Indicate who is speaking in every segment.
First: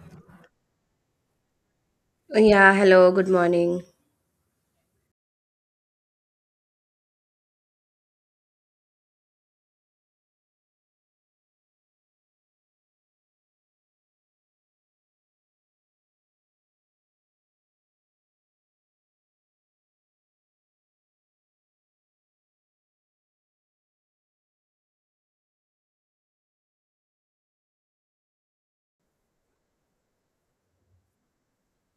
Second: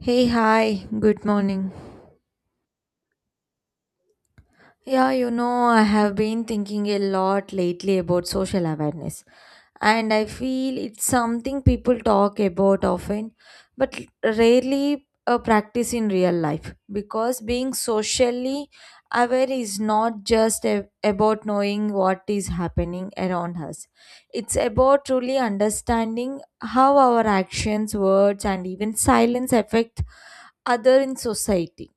Speaker 1: Hey, hi, good morning.
Speaker 2: Yeah, hello, good morning.
Speaker 1: I have been thinking a lot lately about social awareness, and I feel it's something people talk about often, but rarely practice in real life because being socially aware is not just about knowing what is happening around us, it's about truly understanding how our actions, words, and even silence affect other in society.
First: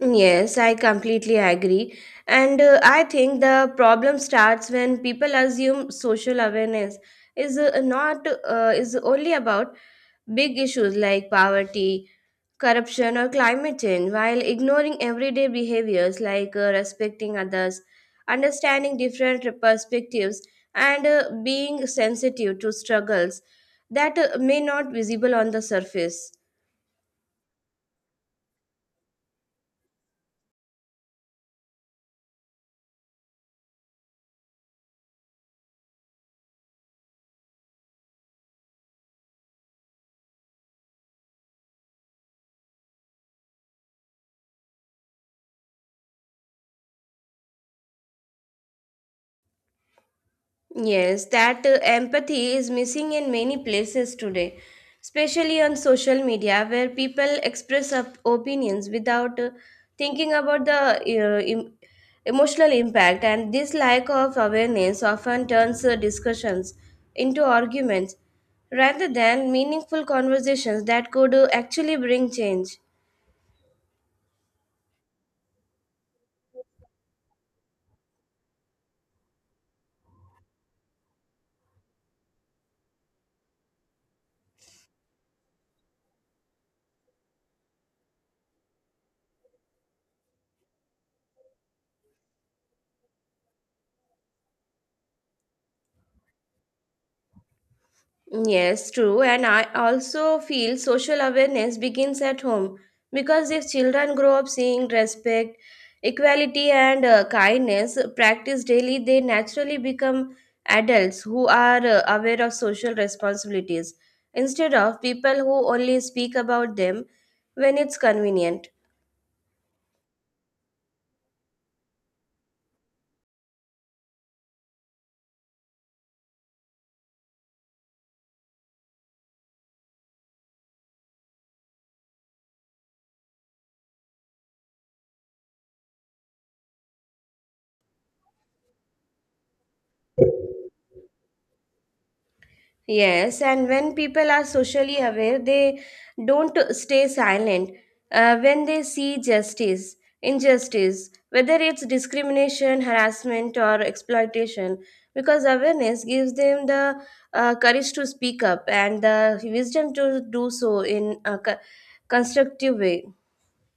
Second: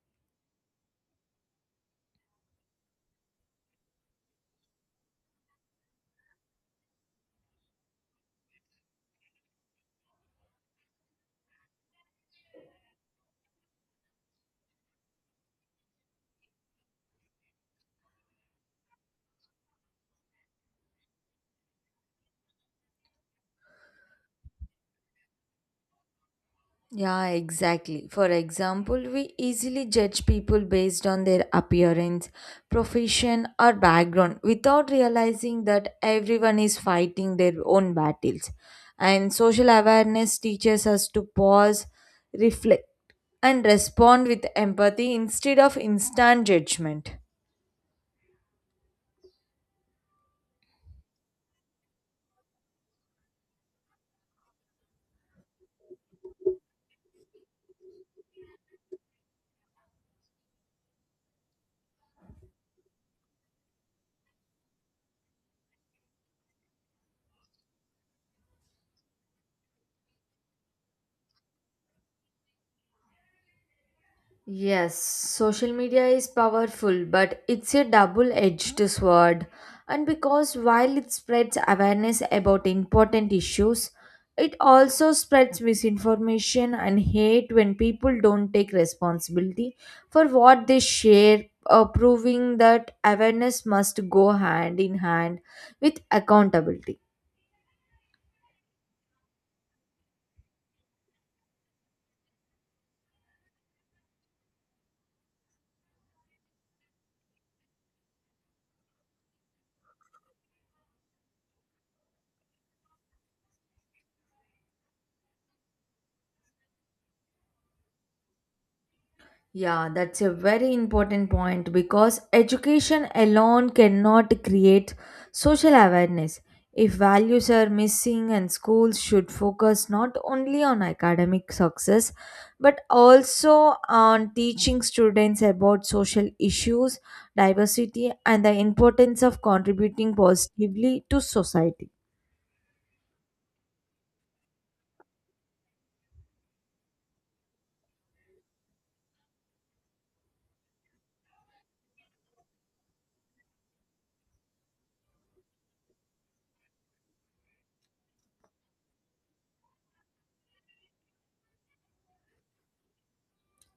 Speaker 2: Yes, I completely agree. And I think the problem starts when people assume social awareness is not is only about big issues like poverty, corruption or climate change while ignoring everyday behaviors like respecting others, understanding different perspectives and being sensitive to struggles that may not visible on the surface.
Speaker 1: Yeah, exactly. For example, we easily judge people based on their appearance, profession, or background without realizing that everyone is fighting their own battles. And social awareness teaches us to pause, reflect, and respond with empathy instead of instant judgment.
Speaker 2: Yes, that empathy is missing in many places today, especially on social media where people express up opinions without thinking about the emotional impact, and this lack of awareness often turns discussions into arguments rather than meaningful conversations that could actually bring change.
Speaker 1: Yes, social media is powerful, but it's a double edged sword. And because while it spreads awareness about important issues, it also spreads misinformation and hate when people don't take responsibility for what they share, proving that awareness must go hand in hand with accountability.
Speaker 2: Yes, true. And I also feel social awareness begins at home because if children grow up seeing respect, equality, and kindness practiced daily, they naturally become adults who are aware of social responsibilities instead of people who only speak about them when it's convenient.
Speaker 1: Yeah, that's a very important point because education alone cannot create social awareness. If values are missing, and schools should focus not only on academic success but also on teaching students about social issues, diversity, and the importance of contributing positively to society.
Speaker 2: Yes, and when people are socially aware, they don't stay silent when they see justice, injustice, whether it's discrimination, harassment, or exploitation, because awareness gives them the courage to speak up and the wisdom to do so in a constructive way.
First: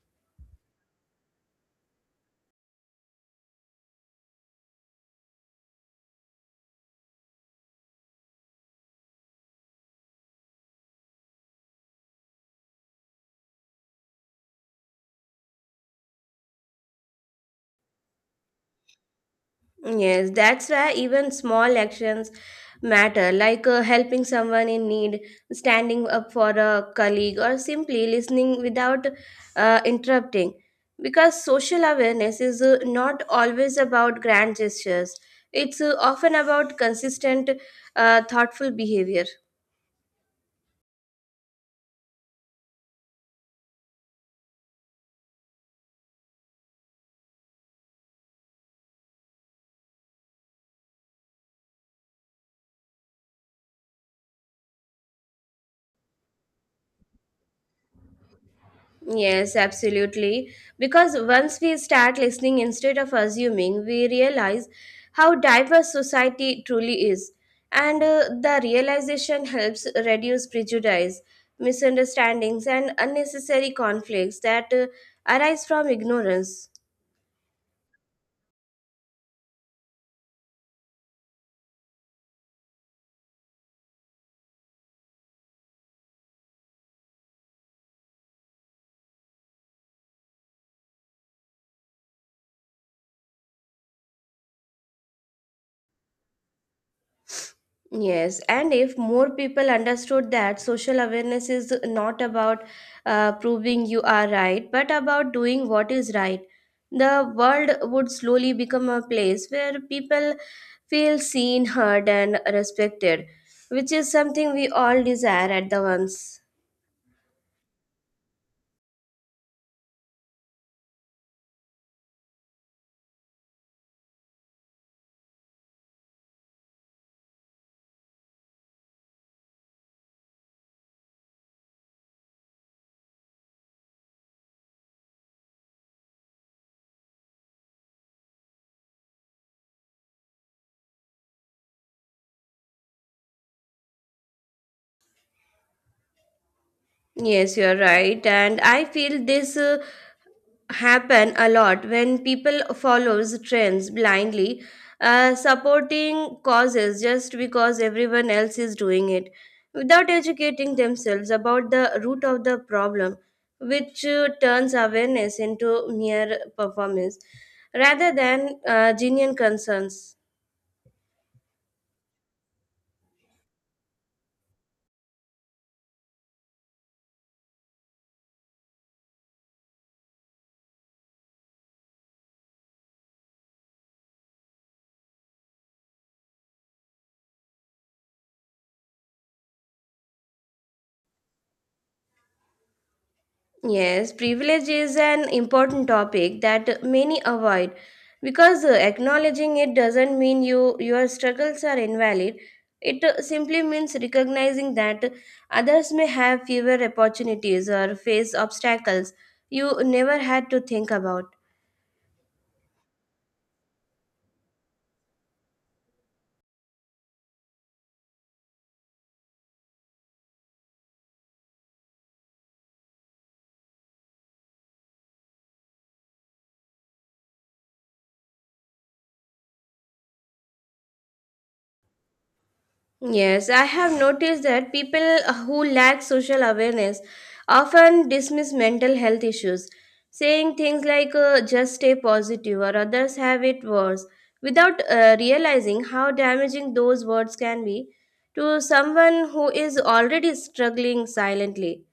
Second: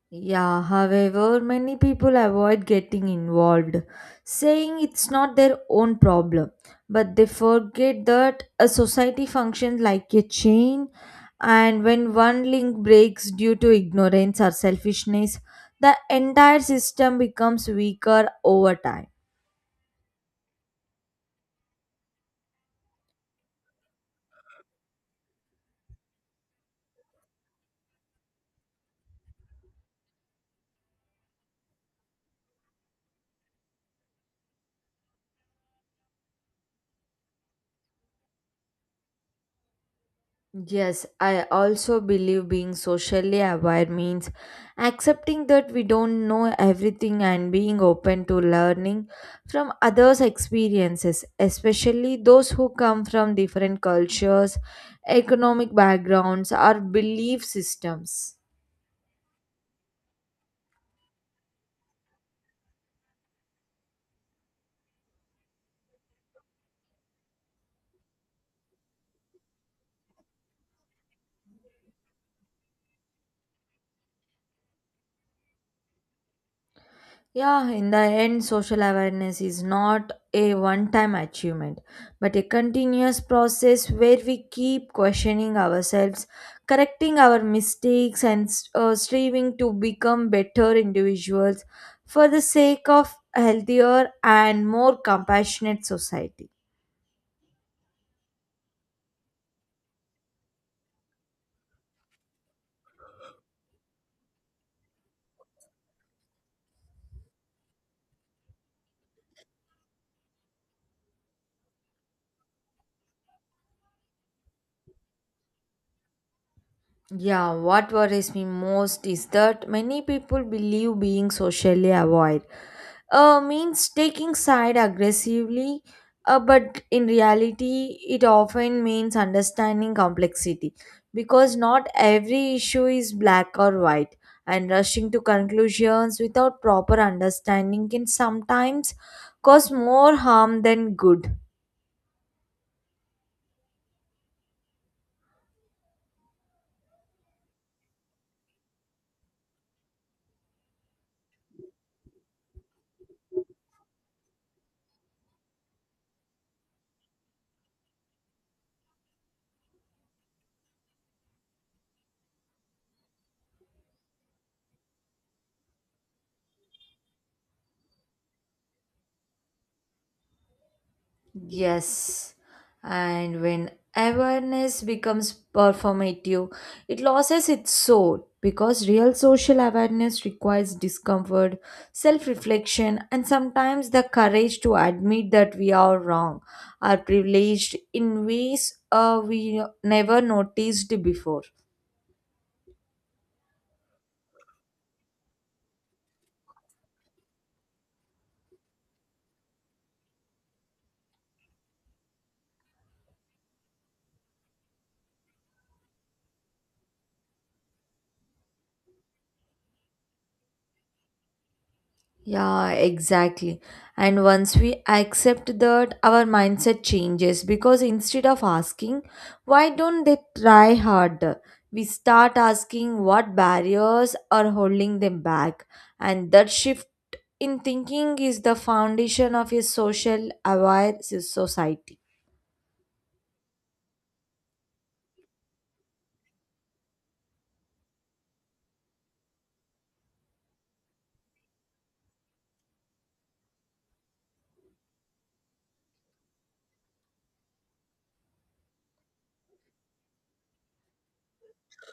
Speaker 1: Yeah, however, many people avoid getting involved, saying it's not their own problem. But they forget that a society functions like a chain, and when one link breaks due to ignorance or selfishness, the entire system becomes weaker over time.
Speaker 2: Yes, that's why even small actions matter, like helping someone in need, standing up for a colleague, or simply listening without interrupting. Because social awareness is not always about grand gestures, it's often about consistent, thoughtful behavior.
Speaker 1: Yes, I also believe being socially aware means accepting that we don't know everything and being open to learning from others' experiences, especially those who come from different cultures, economic backgrounds, or belief systems.
Speaker 2: Yes, absolutely. Because once we start listening instead of assuming, we realize how diverse society truly is. And the realization helps reduce prejudice, misunderstandings, and unnecessary conflicts that arise from ignorance.
Speaker 1: Yeah, in the end, social awareness is not a one time achievement, but a continuous process where we keep questioning ourselves, correcting our mistakes, and striving to become better individuals for the sake of healthier and more compassionate society.
Speaker 2: Yes, and if more people understood that social awareness is not about proving you are right, but about doing what is right, the world would slowly become a place where people feel seen, heard, and respected, which is something we all desire at the once.
Speaker 1: Yeah, what worries me most is that many people believe being socially aware means taking side aggressively, but in reality it often means understanding complexity because not every issue is black or white, and rushing to conclusions without proper understanding can sometimes cause more harm than good.
Speaker 2: Yes, you're right, and I feel this. Happen a lot when people follows trends blindly supporting causes just because everyone else is doing it without educating themselves about the root of the problem which turns awareness into mere performance rather than genuine concerns.
Speaker 1: Yes, and when awareness becomes performative, it loses its soul because real social awareness requires discomfort, self reflection, and sometimes the courage to admit that we are wrong, are privileged in ways we never noticed before.
Speaker 2: Yes, privilege is an important topic that many avoid because acknowledging it doesn't mean you your struggles are invalid. It simply means recognizing that others may have fewer opportunities or face obstacles you never had to think about.
Speaker 1: Yeah, exactly. And once we accept that, our mindset changes because instead of asking, why don't they try harder, we start asking what barriers are holding them back. And that shift in thinking is the foundation of a social aware society.
Speaker 2: Yes, I have noticed that people who lack social awareness often dismiss mental health issues, saying things like just stay positive or others have it worse, without realizing how damaging those words can be to someone who is already struggling silently.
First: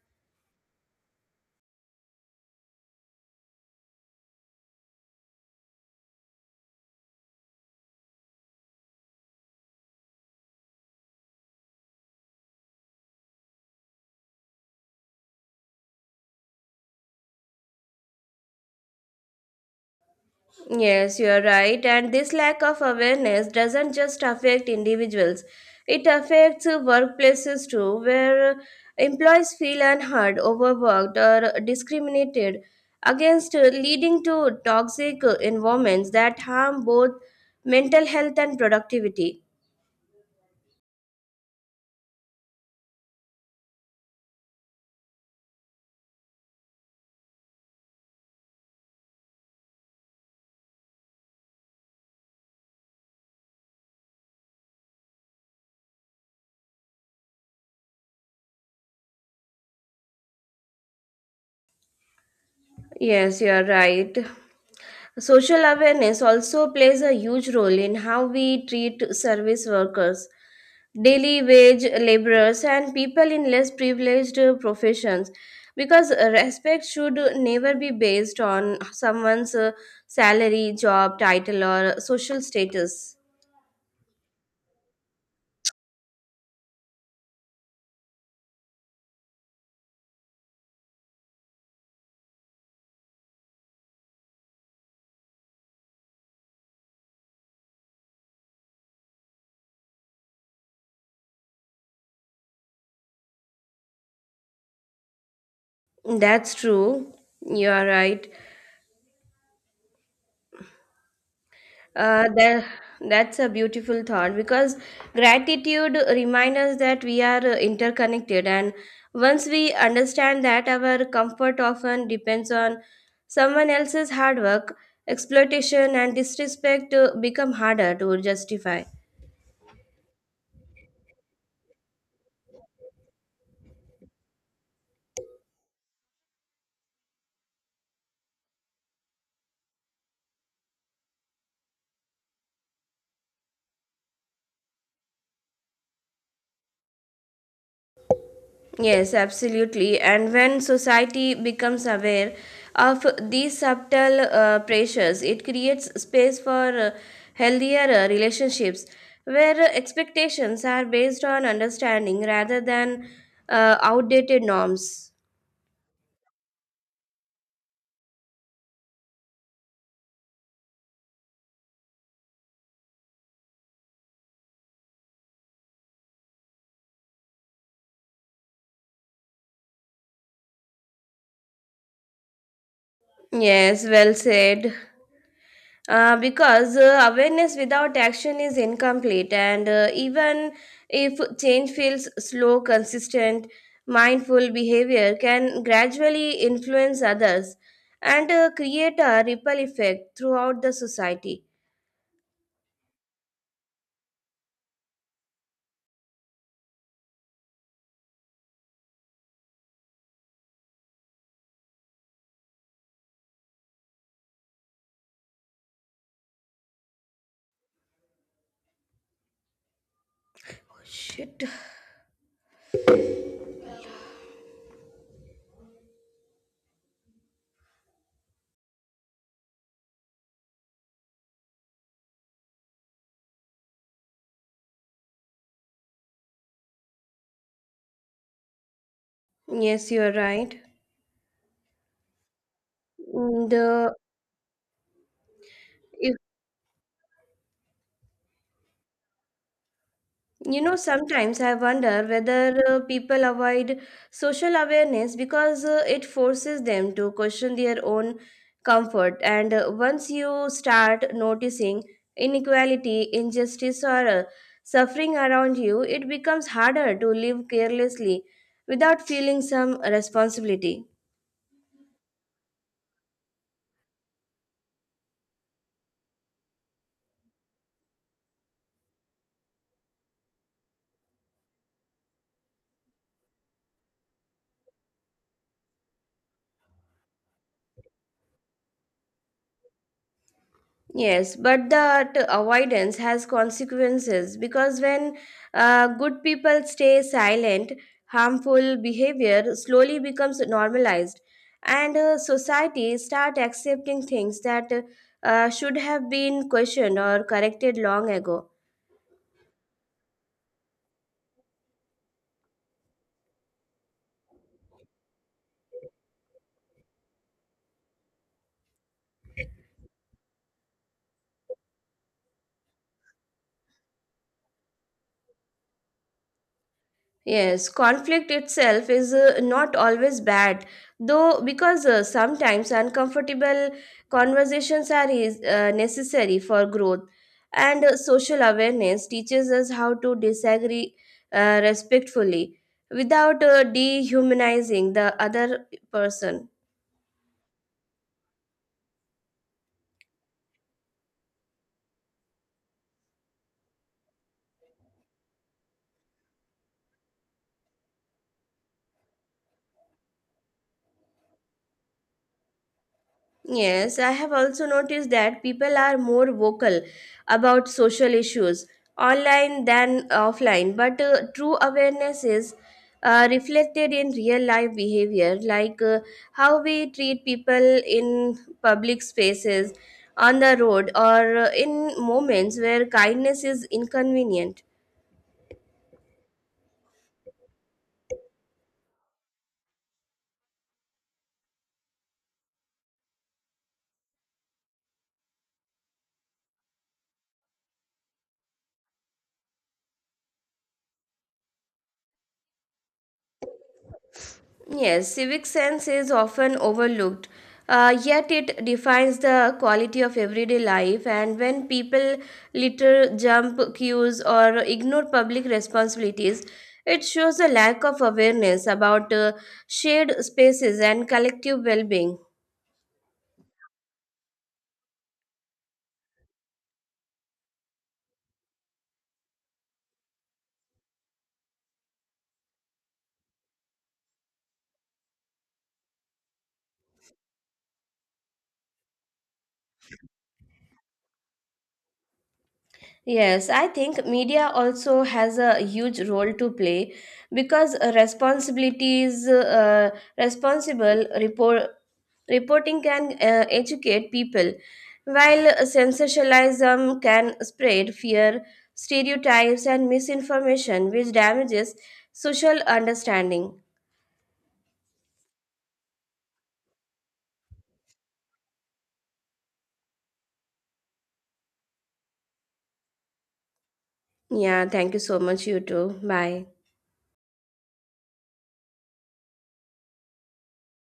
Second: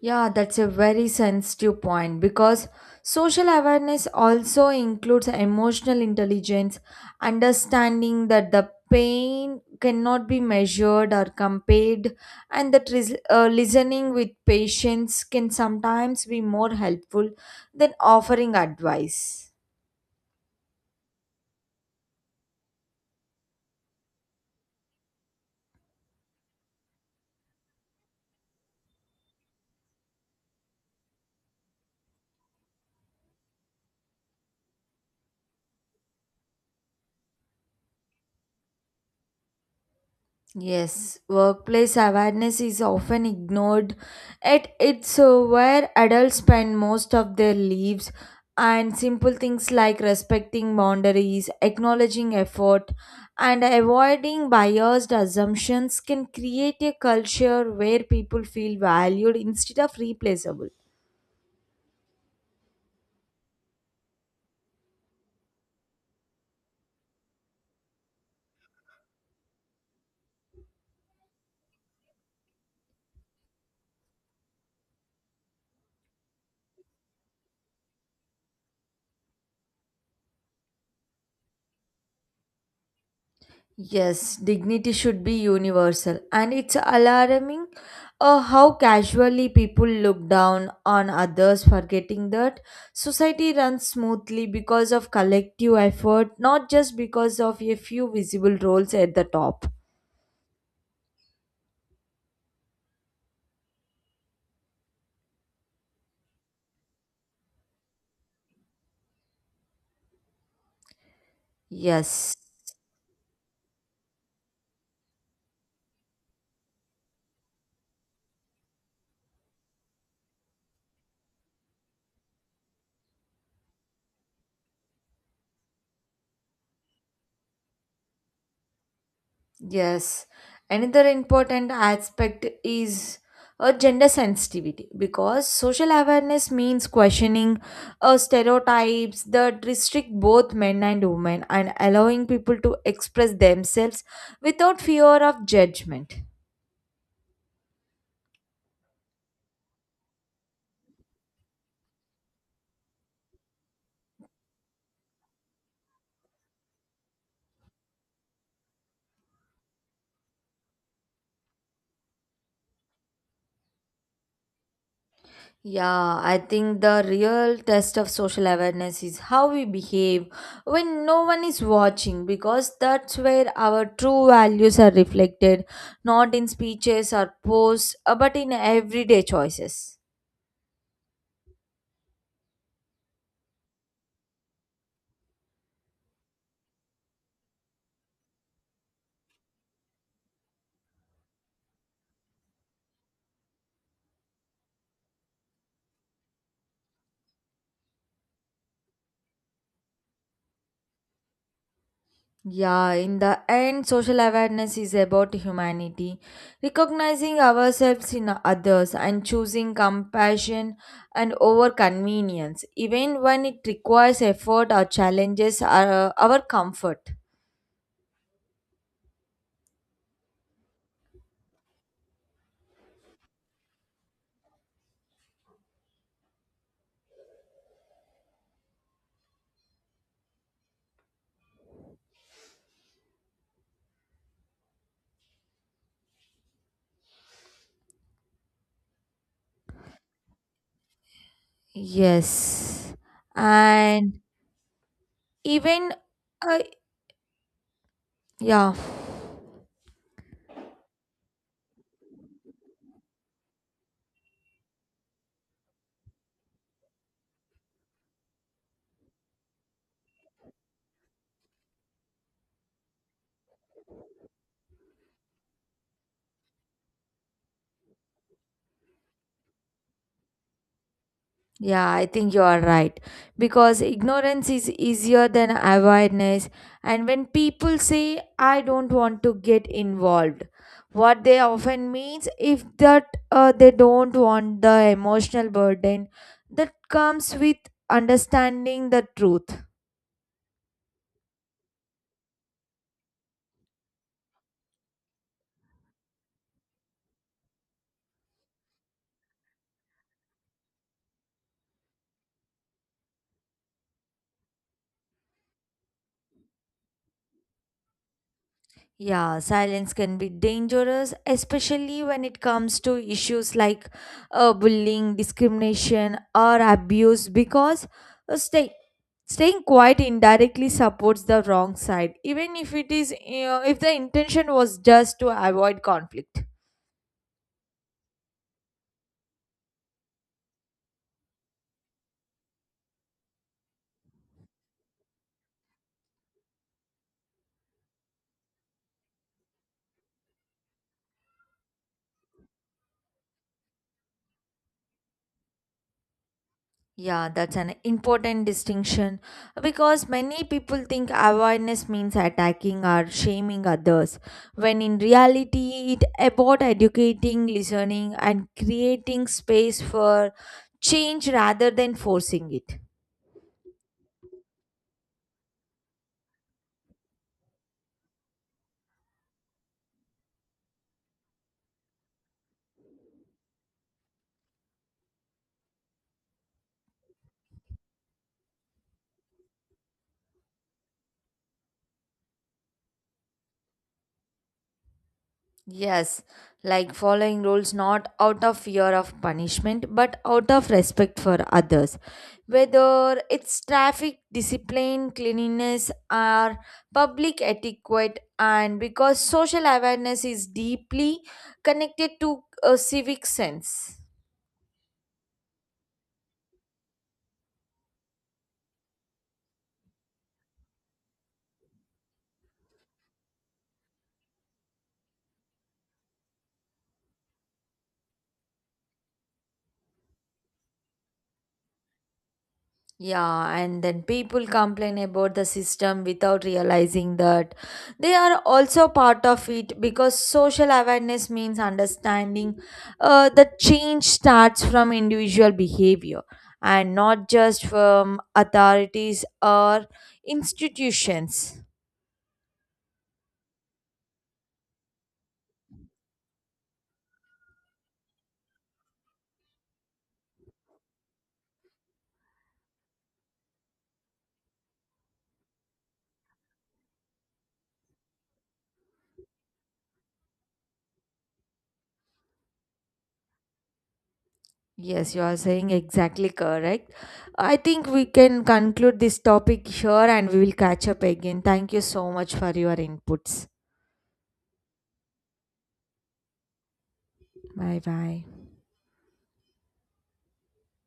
Speaker 1: Yeah, that's a very sensitive point because social awareness also includes emotional intelligence, understanding that the pain cannot be measured or compared, and that listening with patience can sometimes be more helpful than offering advice.
Speaker 2: Yes, you are right. And this lack of awareness doesn't just affect individuals, it affects workplaces too, where employees feel unheard, overworked, or discriminated against, leading to toxic environments that harm both mental health and productivity.
Speaker 1: Yes, workplace awareness is often ignored. It's where adults spend most of their lives, and simple things like respecting boundaries, acknowledging effort, and avoiding biased assumptions can create a culture where people feel valued instead of replaceable.
Speaker 2: Yes, you are right. Social awareness also plays a huge role in how we treat service workers, daily wage laborers, and people in less privileged professions because respect should never be based on someone's salary, job title, or social status.
Speaker 1: Yes, dignity should be universal, and it's alarming, how casually people look down on others, forgetting that society runs smoothly because of collective effort, not just because of a few visible roles at the top.
Speaker 2: That's true. You are right. Uh,
Speaker 1: Yes.
Speaker 2: that that's a beautiful thought because gratitude reminds us that we are interconnected, and once we understand that our comfort often depends on someone else's hard work, exploitation, and disrespect become harder to justify.
Speaker 1: Yes, another important aspect is a gender sensitivity because social awareness means questioning stereotypes that restrict both men and women and allowing people to express themselves without fear of judgment.
Speaker 2: Yes, absolutely. And when society becomes aware of these subtle pressures, it creates space for healthier relationships where expectations are based on understanding rather than outdated norms.
Speaker 1: Yeah, I think the real test of social awareness is how we behave when no one is watching because that's where our true values are reflected, not in speeches or posts, but in everyday choices.
Speaker 2: Yes, well said. Because awareness without action is incomplete, and even if change feels slow, consistent, mindful behavior can gradually influence others and create a ripple effect throughout the society.
Speaker 1: Yeah, in the end, social awareness is about humanity, recognizing ourselves in others and choosing compassion and over convenience, even when it requires effort or challenges our comfort.
Speaker 2: Shit. Yes, you're right.
Speaker 1: Yes.
Speaker 2: And, uh,
Speaker 1: And even uh, yeah,
Speaker 2: You know, sometimes I wonder whether people avoid social awareness because it forces them to question their own comfort. And once you start noticing inequality, injustice, or suffering around you, it becomes harder to live carelessly without feeling some responsibility.
Speaker 1: yeah, I think you are right because ignorance is easier than awareness, and when people say I don't want to get involved, what they often means if that they don't want the emotional burden that comes with understanding the truth.
Speaker 2: Yes, but that avoidance has consequences because when good people stay silent, harmful behavior slowly becomes normalized, and society start accepting things that should have been questioned or corrected long ago.
Speaker 1: Yeah, silence can be dangerous, especially when it comes to issues like bullying, discrimination, or abuse, because uh, stay, staying quiet indirectly supports the wrong side, even if it is, if the intention was just to avoid conflict.
Speaker 2: Yes, conflict itself is not always bad, though, because sometimes uncomfortable conversations are necessary for growth. And social awareness teaches us how to disagree respectfully without dehumanizing the other person.
Speaker 1: Yeah, that's an important distinction because many people think awareness means attacking or shaming others, when in reality, it about educating, listening, and creating space for change rather than forcing it.
Speaker 2: Yes, I have also noticed that people are more vocal about social issues online than offline, but true awareness is reflected in real life behavior, like how we treat people in public spaces, on the road, or in moments where kindness is inconvenient.
Speaker 1: Yes, like following rules not out of fear of punishment but out of respect for others. Whether it's traffic discipline, cleanliness, or public etiquette, and because social awareness is deeply connected to a civic sense.
Speaker 2: Yes, civic sense is often overlooked, yet it defines the quality of everyday life. And when people litter, jump queues, or ignore public responsibilities, it shows a lack of awareness about shared spaces and collective well being.
Speaker 1: Yeah, and then people complain about the system without realizing that they are also part of it because social awareness means understanding that change starts from individual behavior and not just from authorities or institutions.
Speaker 2: Yes, I think media also has a huge role to play because responsible report, reporting can educate people, while sensationalism can spread fear, stereotypes, and misinformation, which damages social understanding.
Speaker 1: Yes, you are saying exactly correct. I think we can conclude this topic here and we will catch up again. Thank you so much for your inputs.
Speaker 2: Yeah, thank you so much, you too. Bye.
Speaker 1: Bye bye.